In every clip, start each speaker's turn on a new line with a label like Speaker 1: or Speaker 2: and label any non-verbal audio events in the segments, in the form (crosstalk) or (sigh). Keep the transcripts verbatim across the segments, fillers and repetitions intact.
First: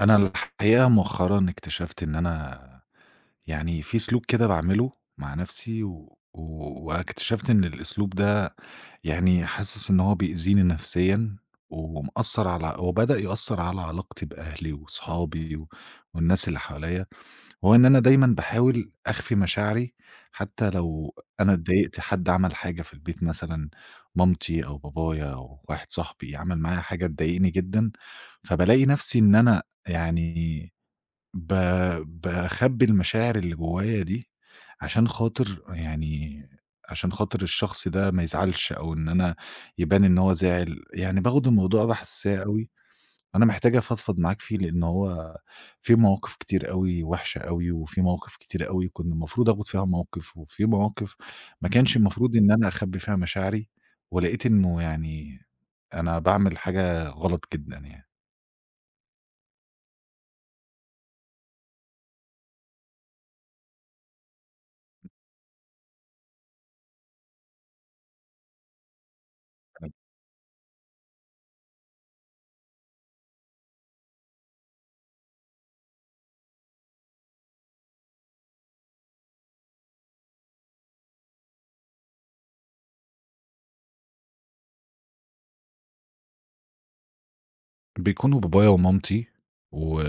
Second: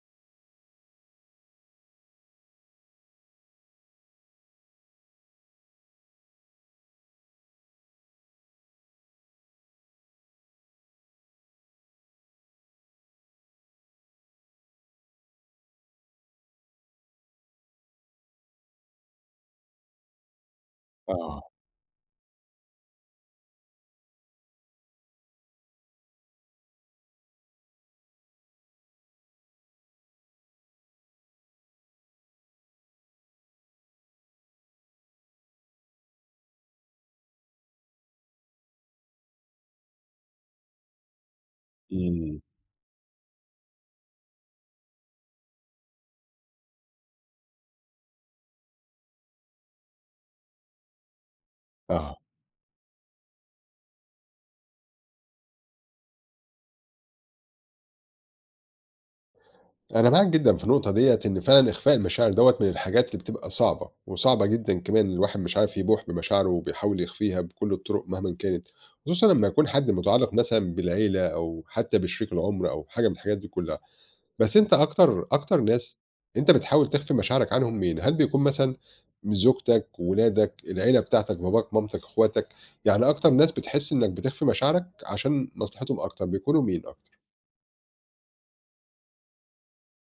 Speaker 1: أنا الحقيقة مؤخرًا اكتشفت إن أنا يعني في سلوك كده باعمله مع نفسي و و واكتشفت إن الأسلوب ده يعني حاسس إن هو بيأذيني نفسيًا، ومأثّر على، وبدأ يأثّر على علاقتي بأهلي وصحابي و والناس اللي حواليّا. هو إن أنا دايمًا باحاول أخفي مشاعري، حتى لو
Speaker 2: آه،
Speaker 1: أنا اتضايقت، حد عمل حاجة في البيت مثلًا، مامتي أو بابايا أو واحد صاحبي عمل معايا حاجة تضايقني جدًا، فبالاقي نفسي إن أنا يعني ب باخبّي المشاعر اللي جوايا دي، عشان خاطر يعني عشان خاطر الشخص ده ما يزعلش، أو إن أنا يبان إن هو زعل، يعني باخد الموضوع بحساسية
Speaker 2: إمم،
Speaker 1: أوي. أنا محتاج أفضفض معاك فيه، لإن هو في مواقف كتير أوي وحشة أوي، وفي مواقف كتير أوي كنت المفروض آخد فيها موقف، وفي مواقف ما كانش
Speaker 2: آه،
Speaker 1: المفروض إن أنا أخبّي فيها مشاعري، ولقيت إنه يعني أنا باعمل حاجة غلط جدًا يعني.
Speaker 2: أنا معاك جدًا في النقطة ديّة، إن فعلًا إخفاء المشاعر دوّة من الحاجات اللي بتبقى صعبة، وصعبة جدًا كمان الواحد مش عارف يبوح بمشاعره وبيحاول يخفيها بكل الطرق مهمًا كانت، خصوصًا لمّا يكون حد متعلق مثلًا بالعيلة أو حتى بشريك العمر أو حاجة من الحاجات دي كلها، بس أنت أكتر أكتر ناس أنت بتحاول تخفي مشاعرك عنهم مين؟ هل بيكون مثلًا زوجتك، ولادك، العيلة بتاعتك، باباك، مامتك، إخواتك، يعني أكتر ناس بتحس إنك بتخفي مشاعرك عشان مصلحتهم أكتر بيكونوا مين أكتر؟
Speaker 1: بيكونوا بابايا ومامتي و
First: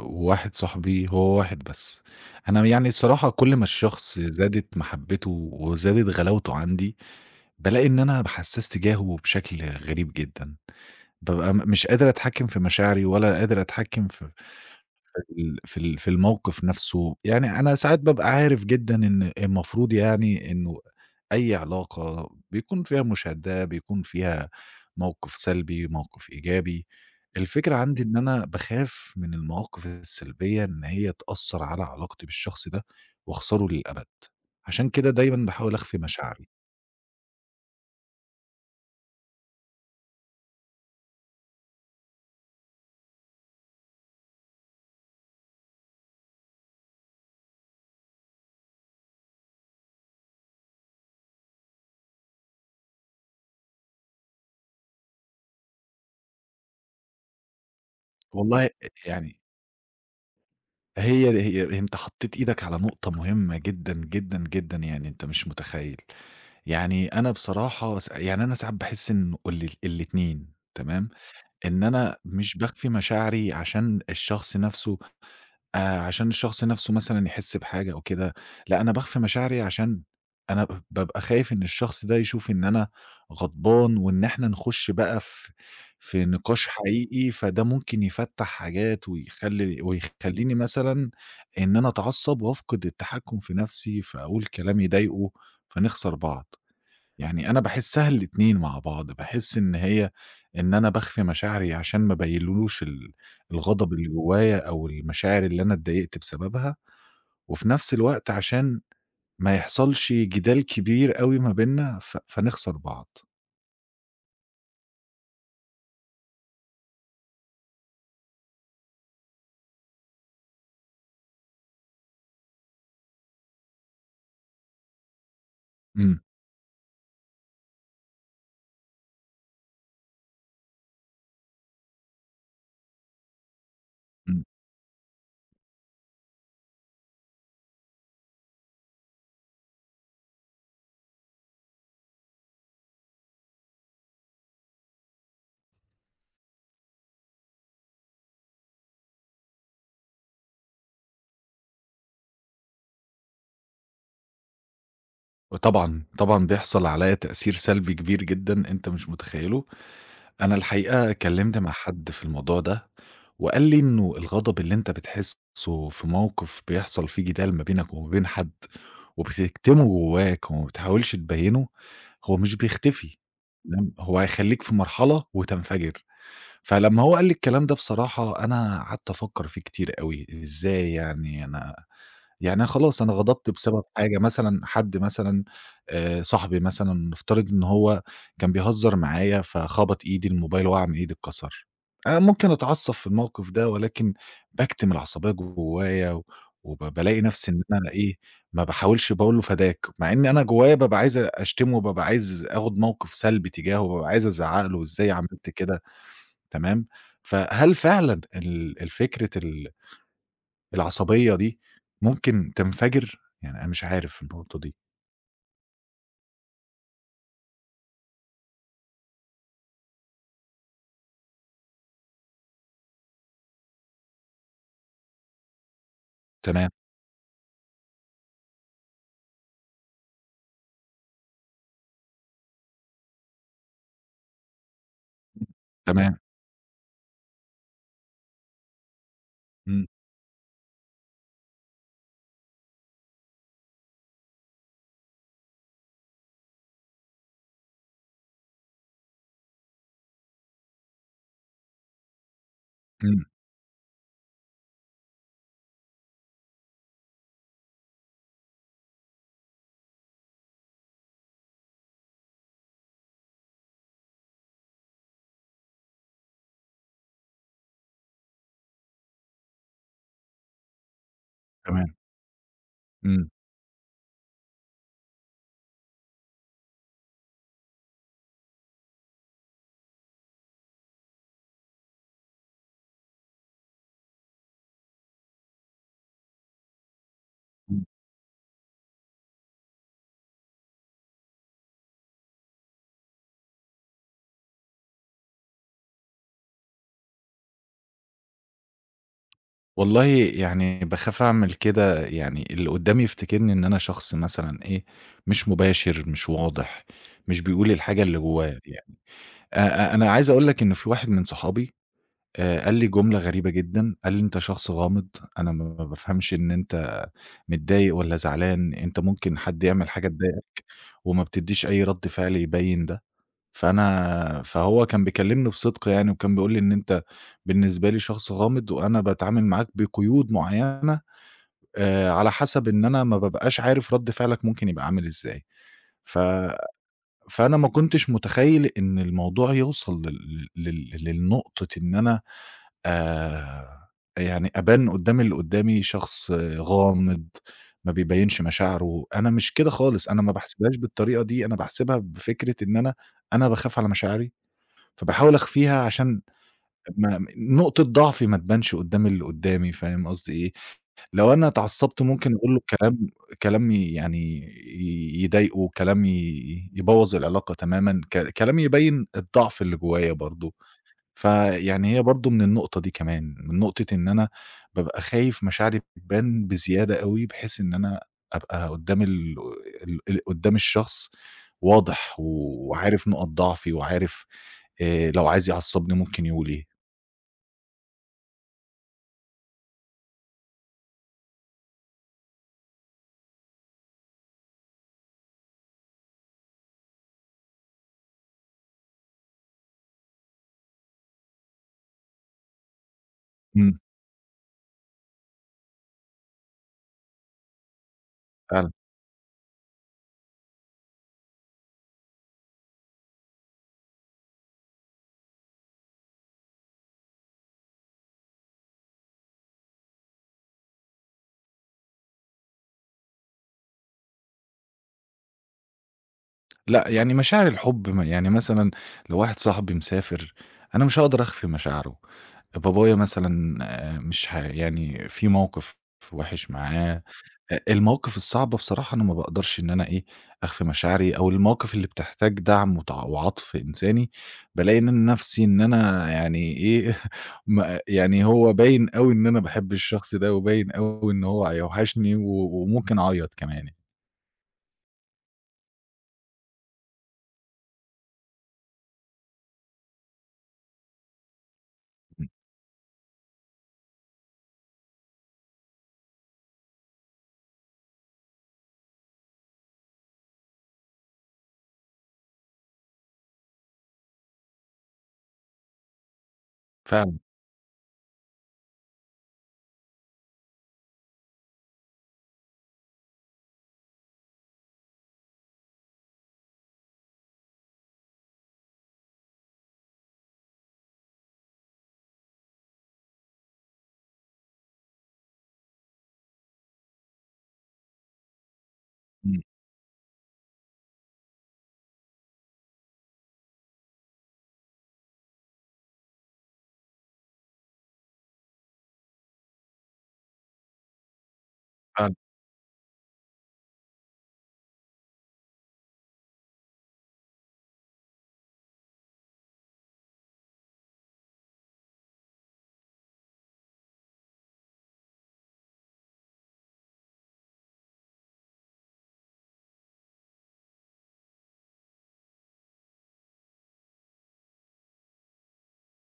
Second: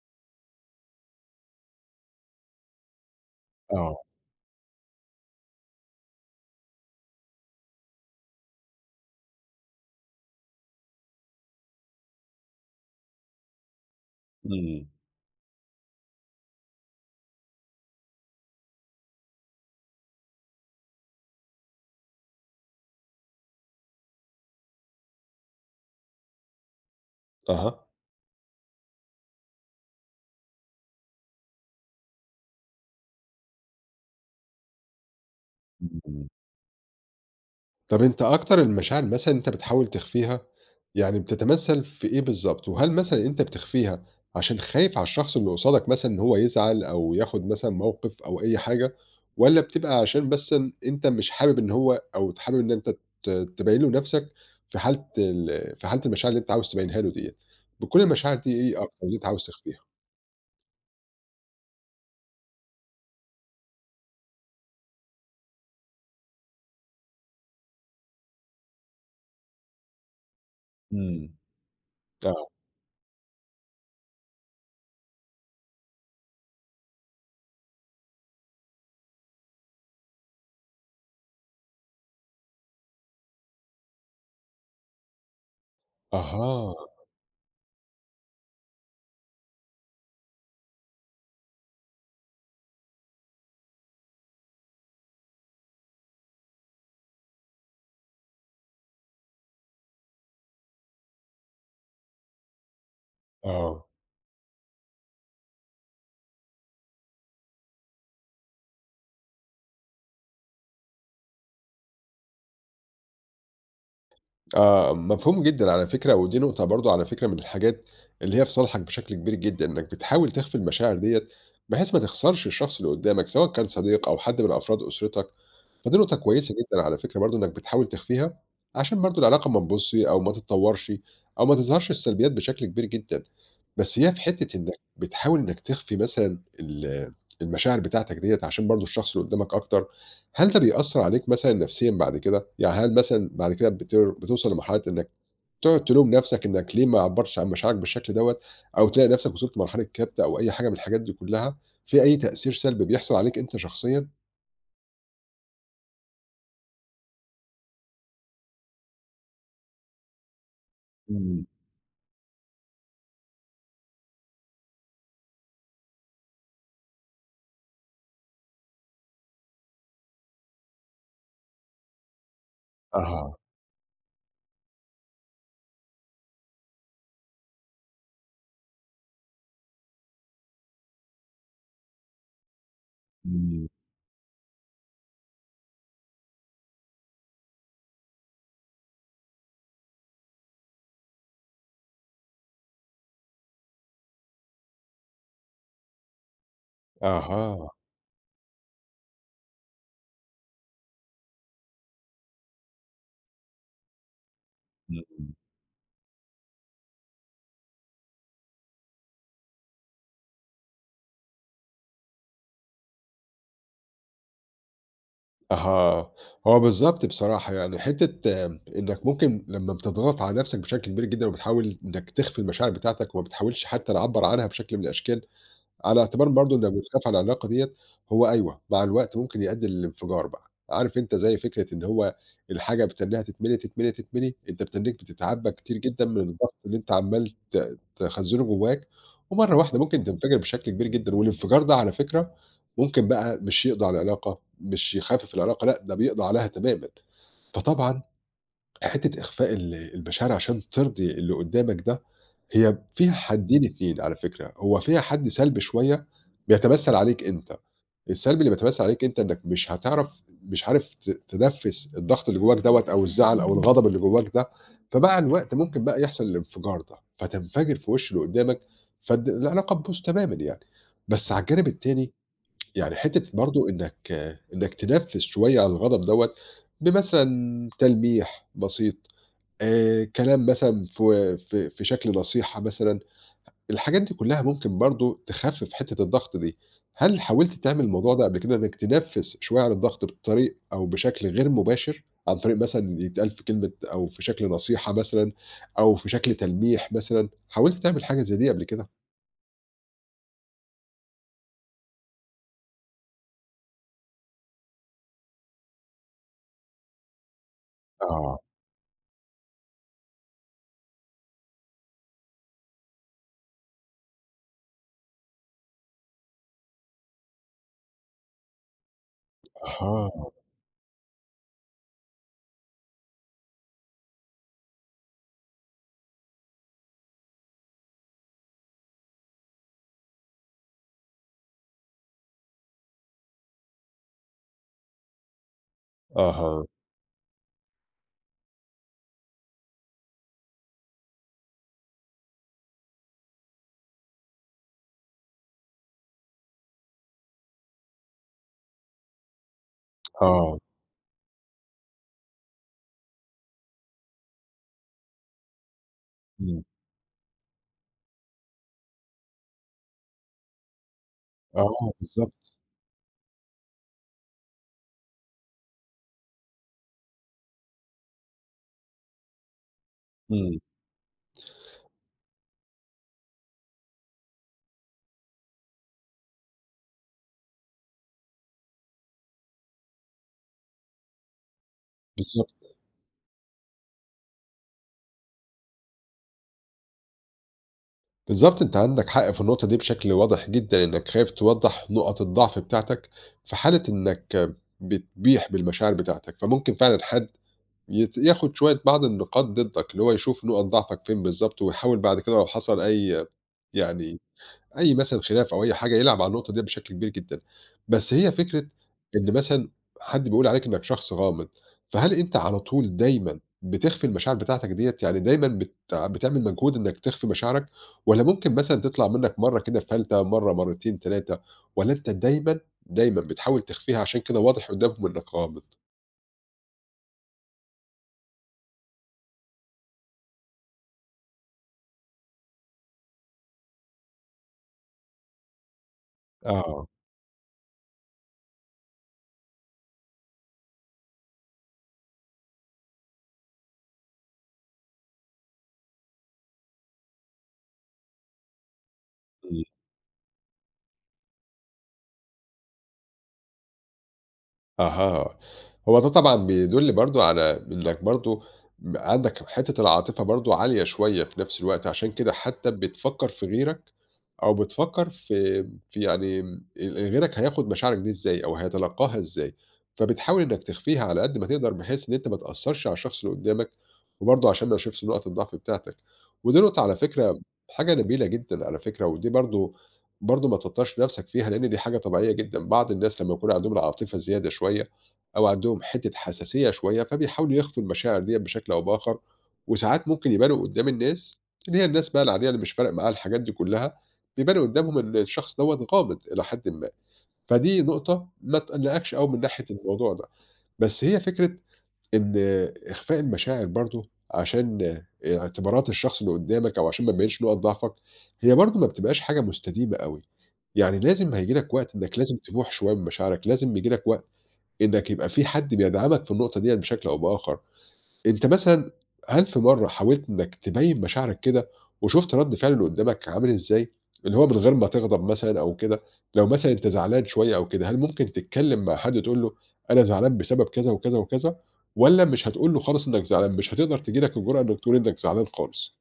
Speaker 1: وواحد صاحبي، هو واحد بس. أنا يعني الصراحة كل ما
Speaker 2: آه،
Speaker 1: الشخص زادت محبته وزادت غلاوته عندي، بالاقي إن أنا باحسّاس تجاهه بشكل غريب جدًا. بابقى م مش قادر أتحكّم في مشاعري ولا قادر أتحكّم في
Speaker 2: إمم.
Speaker 1: في ال في ال في الموقف نَفْسه، يعني أنا ساعات بابقى عارف جدًا إن المفروض يعني إنه أي علاقة بيكون فيها مُشادّة، بيكون فيها موقِف سلبي، موقِف إيجابي، الفكرة
Speaker 2: أها.
Speaker 1: عندي إن أنا باخاف من المواقِف السلبية إن هي تأثّر على علاقتي بالشخص ده وأخسره للأبد، عشان كده دايمًا باحاول أخفي
Speaker 2: إمم.
Speaker 1: مشاعري.
Speaker 2: طب أنت أكتر المشاعر مثلًا أنت بتحاول تخفيها، يعني بتتمثّل في إيه بالضبط؟ وهل مثلًا أنت بتخفيها عشان خايف على الشخص اللي قصادك مثلًا إن هو يزعل أو ياخد مثلًا موقف أو أي حاجة، والّا بتبقى عشان مثلًا أنت مش حابب إن هو أو ت حابب إن أنت ت تبيّن له نَفْسك في حالة ال في حالة المشاعر اللي أنت عاوز تبيّنها له ديّة؟ بتكون المشاعر دي
Speaker 1: والله أ
Speaker 2: إيه أكتر اللي أنت
Speaker 1: يعني،
Speaker 2: عاوز تخفيها؟
Speaker 1: هي هي أنت حطّيت إيدك على نقطة مهمة جدًا، جدًا، جدًا، يعني أنت مش متخيّل. يعني أنا بصراحة س يعني أنا ساعات باحس إنه ال الاتنين تمام.
Speaker 2: إمم.
Speaker 1: إن أنا
Speaker 2: آه.
Speaker 1: مش باخفي مشاعري عشان الشخص نَفْسه، آآ عشان الشخص نَفْسه مثلًا يحس بحاجة أو كده، لأ أنا باخفي مشاعري عشان أنا ب بابقى خايف إن الشخص ده يشوف إن أنا غضبان، وإن إحنا نخُش بقى في في نقاش
Speaker 2: أها،
Speaker 1: حقيقي، فده ممكن يفتّح حاجات ويخلّي ويخلّيني مثلًا إن أنا أتعصّب وأفقد التحكُّم في نَفْسي، فأقول كلام يضايقه، فنخسر بعض. يعني أنا باحسّها الاتنين مع بعض، باحس إن هي إن أنا باخفي مشاعري عشان ما أبيّنلوش ال
Speaker 2: آه.
Speaker 1: الغضب اللي جوايا، أو المشاعر اللي أنا اتضايقت بسببها، وفي نفس الوقت عشان ما يحصلش جدال كبير أوي ما بيننا، ف فنخسر بعض.
Speaker 2: آه، مفهوم جدًا على فكرة، ودي نقطة برضه على فكرة من الحاجات اللي هي في صالحك بشكل كبير جدًا، إنك بتحاول تخفي المشاعر ديّة بحيث ما تخسرش الشخص اللي قدّامك، سواء كان صديق أو حد من أفراد أسرتك. فدي نقطة
Speaker 1: إمم،
Speaker 2: كويسة جدًا على فكرة برضه إنّك بتحاول تخفيها، عشان برضه العلاقة ما تبوظش أو ما تتطورش أو ما تظهرش السلبيات بشكل كبير جدًا، بس هي في
Speaker 1: إمم.
Speaker 2: حتّة إنّك بتحاول إنّك تخفي مثلًا ال المشاعر بتاعتك ديّة عشان برضه الشخص اللي قدّامك أكتر، هل ده بيأثّر عليك مثلًا نفسيًا بعد كده؟ يعني هل مثلًا بعد كده بتر بتوصل لمرحلة إنّك تقعد تلوم نفسك إنّك ليه ما عبّرتش عن مشاعرك بالشكل دوّة أو تلاقي نفسك وصلت لمرحلة كبت أو أي حاجة من الحاجات دي كلّها، في أي تأثير سلبي بيحصل عليك أنت شخصيًا؟
Speaker 1: وطبعًا، طبعًا بيحصل عليّا تأثير سلبي كبير جدًا أنت مش متخيّله. أنا الحقيقة
Speaker 2: إمم.
Speaker 1: كلّمت مع حد في الموضوع ده، وقال لي إنه الغضب اللي أنت بتحسّه في موقف بيحصل فيه جدال ما بينك وما بين حد، وبتكتمه جواك وما بتحاولش تبيّنه، هو مش بيختفي،
Speaker 2: أها.
Speaker 1: تمام، هو هيخلّيك في مرحلة وتنفجر. فلمّا هو قال لي الكلام ده بصراحة أنا قعدت أفكّر فيه كتير أوي، إزاي يعني أنا، يعني أنا خلاص أنا غضبت
Speaker 2: إمم،
Speaker 1: بسبب حاجة، مثلًا حد مثلًا آآ صاحبي مثلًا نفترض إن هو كان بيهزر معايا فخبط إيدي، الموبايل وقع من إيدي اتكسر. أنا ممكن أتعصب في الموقف ده ولكن باكتم العصبية جوايا و وب بالاقي نفسي إن
Speaker 2: أها،
Speaker 1: أنا إيه، ما باحاولش باقول له فداك، مع إن أنا جوايا بابقى عايز أشتمه، وبابقى عايز آخد موقف سلبي تجاهه، بابقى عايز أزعق له إزاي
Speaker 2: إمم،
Speaker 1: عملت كده، تمام؟ فهل فعلًا ال الفكرة ال العصبية دي ممكن تنفجر؟ يعني أنا مش عارف النقطة دي.
Speaker 2: أها، هو بالضبط بصراحة يعني حتّة إنّك ممكن لمّا بتضغط على نَفْسك بشكل كبير جدًا وبتحاول إنّك تخفي المشاعر بتاعتك وما بتحاولش حتّى تعبّر عنها بشكل من الأشكال، على اعتبار برضه
Speaker 1: تمام،
Speaker 2: إنك بتخاف على العلاقة ديّة، هو أيوه، مع الوقت ممكن يؤدي للانفجار بقى، عارف أنت زي فكرة إن هو الحاجة بتتنّيها تتملي، تتملي، تتملي، أنت بتنّيك بتتعبى كتير جدًا
Speaker 1: تمام.
Speaker 2: من الضغط اللي أنت عمّال ت تخزّنه جواك، ومرّة واحدة
Speaker 1: إمم،
Speaker 2: ممكن تنفجر بشكل كبير جدًا، والانفجار ده على فكرة ممكن بقى مش يقضي على العلاقة، مش يخفف العلاقة، لأ ده بيقضي عليها تمامًا، فطبعًا حتّة إخفاء ال المشاعر عشان ترضي اللي قدّامك ده هي فيها
Speaker 1: إمم،
Speaker 2: حدّين اتنين على فكرة، هو فيها حَد سلبي شوية بيتمثّل عليك أنت، السلبي اللي بيتمثّل عليك أنت إنّك مش هتعرف مش عارف ت تنفّس الضغط اللي جوّاك دوّة أو الزعل أو الغضب اللي جوّاك ده، فمع الوقت ممكن بقى يحصل الانفجار ده، فتنفجر في وِش اللي قدّامك، فالد العلاقة تبوظ تمامًا يعني. بس على الجانب
Speaker 1: تمام،
Speaker 2: التاني يعني
Speaker 1: إمم،
Speaker 2: حتّة برضه إنّك إنّك تنفّس شوية عن الغضب دوّة بمثلًا تلميح بسيط، آآ كلام مثلًا في في في شكل نصيحة مثلًا، الحاجات دي كلّها ممكن برضه تخفِّف حتّة الضغط دي. هل حاولت تعمل
Speaker 1: إمم.
Speaker 2: الموضوع ده قبل كده، إنّك تنفِّس شوية عن الضغط بطريق أو بشكل غير مباشر، عن طريق مثلًا يتقال في كلمة أو في شكل نصيحة مثلًا أو في شكل تلميح مثلًا، حاولت تعمل حاجة زي دي قبل كده؟
Speaker 1: والله يعني باخاف أعمل كده، يعني اللي قدّامي يفتكرني إن أنا شخص مثلًا إيه، مش مباشر، مش واضح، مش بيقول الحاجة اللي
Speaker 2: آه،
Speaker 1: جواه يعني. أ أ أنا عايز أقول لك إن في واحد من صحابي آآ قال لي جملة غريبة جدًا، قال لي: "أنت شخص غامض، أنا ما بافهمش إن أنت متضايق والّا زعلان، أنت ممكن حد يعمل حاجة
Speaker 2: أها،
Speaker 1: تضايقك وما بتدّيش أي رَد فعل يبيّن ده." فأنا فهو كان بيكلّمني بصدق يعني، وكان بيقول لي إن أنت بالنسبة لي شخص غامض، وأنا باتعامل معاك بقيود معيّنة آآ على حسب إن أنا ما بابقاش عارف رَد فعلك ممكن يبقى عامل إزاي. ف
Speaker 2: أها،
Speaker 1: فأنا ما كنتش متخيّل إن الموضوع يوصل لل لل للنقطة إن أنا آآ يعني أبان قدّام اللي قدّامي شخص آه، غامض، ما بيبيّنش مشاعره. أنا مش كده خالص، أنا ما
Speaker 2: آه،
Speaker 1: باحسبهاش بالطريقة دي، أنا باحسبها بفكرة إن أنا أنا باخاف على مشاعري فباحاول أخفيها، عشان
Speaker 2: إمم،
Speaker 1: ما نقطة ضعفي ما تبانش قدّام اللي قدّامي، فاهم قصدي إيه؟ لو أنا
Speaker 2: آه
Speaker 1: اتعصبت ممكن
Speaker 2: بالضبط،
Speaker 1: أقول له كلام، كلام ي يعني ي يضايقه، كلام ي يبوّظ العلاقة تمامًا، ك كلام يبيّن الضعف اللي جوايا برضه،
Speaker 2: إمم،
Speaker 1: فيعني هي برضه من النقطة دي كمان، من نقطة إن أنا بابقى خايف مشاعري تبان بزيادة أوي، بحيث إن أنا أبقى قدّام ال ال ال قدّام الشخص واضح،
Speaker 2: بالضبط،
Speaker 1: وعارف نقط ضعفي وعارف آآ لو عايز يعصّبني ممكن يقول إيه.
Speaker 2: بالضبط أنت عندك حق في النقطة دي بشكل واضح جدًا، إنّك خايف توضّح نقط الضعف بتاعتك في حالة إنّك بتبيح بالمشاعر بتاعتك، فممكن فعلًا حد يت ياخد شوية بعض النقاط ضدك، اللي هو يشوف نقط ضعفك فين بالضبط، ويحاول بعد كده لو حصل أي
Speaker 1: إمم.
Speaker 2: يعني أي مثلًا خلاف أو أي حاجة يلعب على النقطة ديّة بشكل كبير جدًا. بس هي فكرة
Speaker 1: فعلًا.
Speaker 2: إن مثلًا حد بيقول عليك إنك شخص غامض، فهل أنت على طول دايمًا بتخفي المشاعر بتاعتك ديّة؟ يعني دايمًا بت بتعمل مجهود إنك تخفي مشاعرك، والّا ممكن مثلًا تطلع منك مرّة كده في فلتة، مرّة، مرتين، تلاتة والّا أنت دايمًا، دايمًا بتحاول تخفيها عشان كده واضح قدّامهم إنك غامض؟
Speaker 1: لأ، يعني مشاعر الحُب م يعني مثلًا لو واحد صاحبي مسافر، أنا مش هاقدر أخفي مشاعره. بابايا مثلًا آآ مش ه يعني في موقِف وِحِش
Speaker 2: آه.
Speaker 1: معاه، أ المواقِف الصعبة بصراحة أنا ما باقدرش إن أنا إيه، أخفي مشاعري، أو المواقِف اللي بتحتاج دَعْم وتع وعَطْف إنساني، بالاقي إن أنا نَفْسي إن أنا يعني إيه، (laughs) ما يعني هو باين أوي إن أنا
Speaker 2: إمم.
Speaker 1: باحب الشخص ده، وباين أوي إن هو هيوحشني و وممكن أعيّط كمان يعني.
Speaker 2: أها. هو ده طبعًا بيدُل برضه على إنّك برضه م عندك حتّة العاطفة برضه عالية شوية في نفس الوقت، عشان كده حتّى بتفكّر في غيرك أو بتفكّر في في يعني م ال غيرك هياخُد مشاعرك دي إزاي أو هيتلقّاها إزاي، فبتحاول إنّك تخفيها على قد ما تقدر بحيث إن أنت ما تأثّرش على الشخص اللي قُدّامك، وبرضه عشان ما يشوفش نُقَط الضعف بتاعتك، ودي نقطة على
Speaker 1: فعلًا،
Speaker 2: فكرة حاجة نبيلة جدًا على فكرة، ودي برضه برضه ما توتّرش نَفْسك فيها لإن دي حاجة طبيعية جدًا، بعض الناس لمّا يكون عندهم العاطفة زيادة شوية أو عندهم حتّة حساسية شوية، فبيحاولوا يخفوا المشاعر ديّة بشكل أو بآخَر، وساعات ممكن يبانوا قُدّام الناس اللي هي الناس بقى العادية اللي مش فارق معاها الحاجات دي كُلّها بيبان قدّامهم إن الشخص دوّة غامض إلى حدٍ ما، فدي نقطة ما تقلّقكش أوي من
Speaker 1: إمم،
Speaker 2: ناحية الموضوع ده، بس هي فكرة إن إخفاء المشاعر برضه عشان اعتبارات الشخص اللي قدّامك أو عشان ما تبيّنش نُقط ضعفك، هي برضه ما بتبقاش حاجة مستديمة أوي، يعني لازم هييجي لك وقت
Speaker 1: فعلًا.
Speaker 2: إنّك لازم تبوح شوية من مشاعرك، لازم ييجي لك وقت إنّك يبقى في حد بيدعمك في النقطة ديّة بشكل أو بآخر. أنت مثلًا هل في مرّة حاولت إنك تبيّن مشاعرك كده، وشُفت رَد فعل اللي قدّامك عامل إزاي؟ اللي هو من غير ما تغضب مثلًا أو كده، لو مثلًا أنت زعلان شوية أو كده، هل ممكن تتكلّم مع حد تقول له أنا زعلان بسبب كذا، وكذا، وكذا، والّا مش هتقول له خالص إنك زعلان، مش هتقدر تيجي لك الجُرأة إنك تقول إنك زعلان خالص؟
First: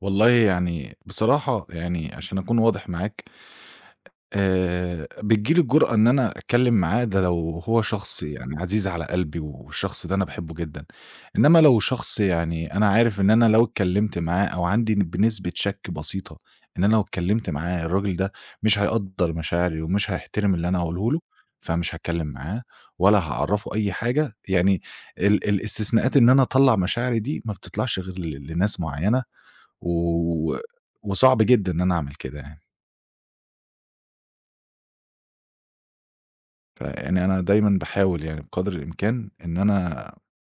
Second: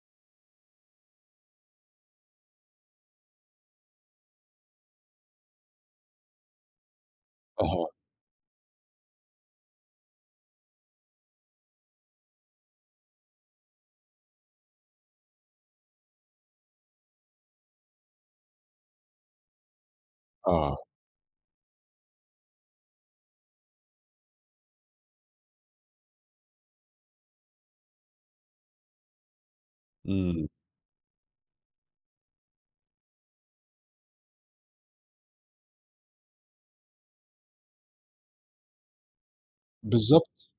Speaker 1: والله يعني بصراحة يعني عشان أكون واضح معاك، آآ بتيجي لي الجرأة إن أنا أتكلّم معاه ده لو هو
Speaker 2: أها،
Speaker 1: شخص يعني عزيز على قلبي والشخص ده أنا باحبه جدًا، إنّما لو شخص يعني أنا عارف إن أنا لو اتكلّمت معاه، أو عندي بنسبة شَك بسيطة إن أنا لو اتكلّمت معاه الراجل ده مش هيقدّر مشاعري ومش هيحترم اللي
Speaker 2: آه،
Speaker 1: أنا هاقوله له، فمش هاتكلّم معاه ولا هاعرّفه أي حاجة، يعني ال الاستثناءات إن أنا أطلّع مشاعري دي ما بتطلعش غير ل لناس معيّنة،
Speaker 2: إمم،
Speaker 1: و وصعب جدًا إن أنا أعمل كده يعني، فيعني أنا دايمًا باحاول يعني بقدر الإمكان إن أنا،
Speaker 2: بالضبط.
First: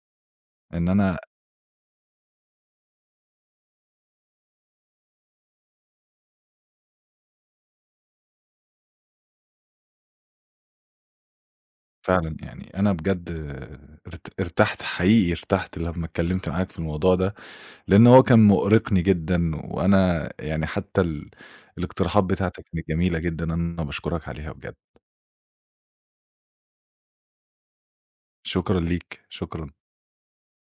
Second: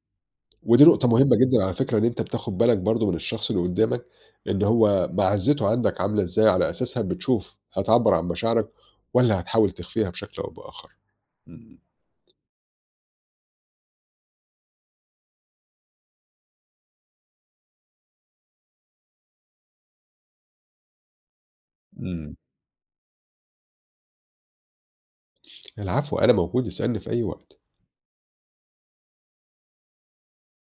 Speaker 2: ودي
Speaker 1: إن
Speaker 2: نقطة
Speaker 1: أنا
Speaker 2: مهمة جدًا على فكرة إن أنت بتاخد بالك برضه من الشخص اللي قدّامك، إن هو معزته عندك عاملة إزاي، على أساسها بتشوف هتعبّر عن مشاعرك والّا هتحاول تخفيها بشكل أو بآخر. إمم،
Speaker 1: فعلًا يعني أنا بجد ارت ارتحت، حقيقي ارتحت لمّا اتكلمت معاك في الموضوع ده، لإن هو كان مؤرقني جدًا، وأنا يعني حتى ال الاقتراحات
Speaker 2: إمم،
Speaker 1: بتاعتك كانت جميلة جدًا، أنا باشكرك عليها بجد.
Speaker 2: العفو أنا موجود، اسألني في أي وقت.
Speaker 1: شكرًا ليك، شكرًا.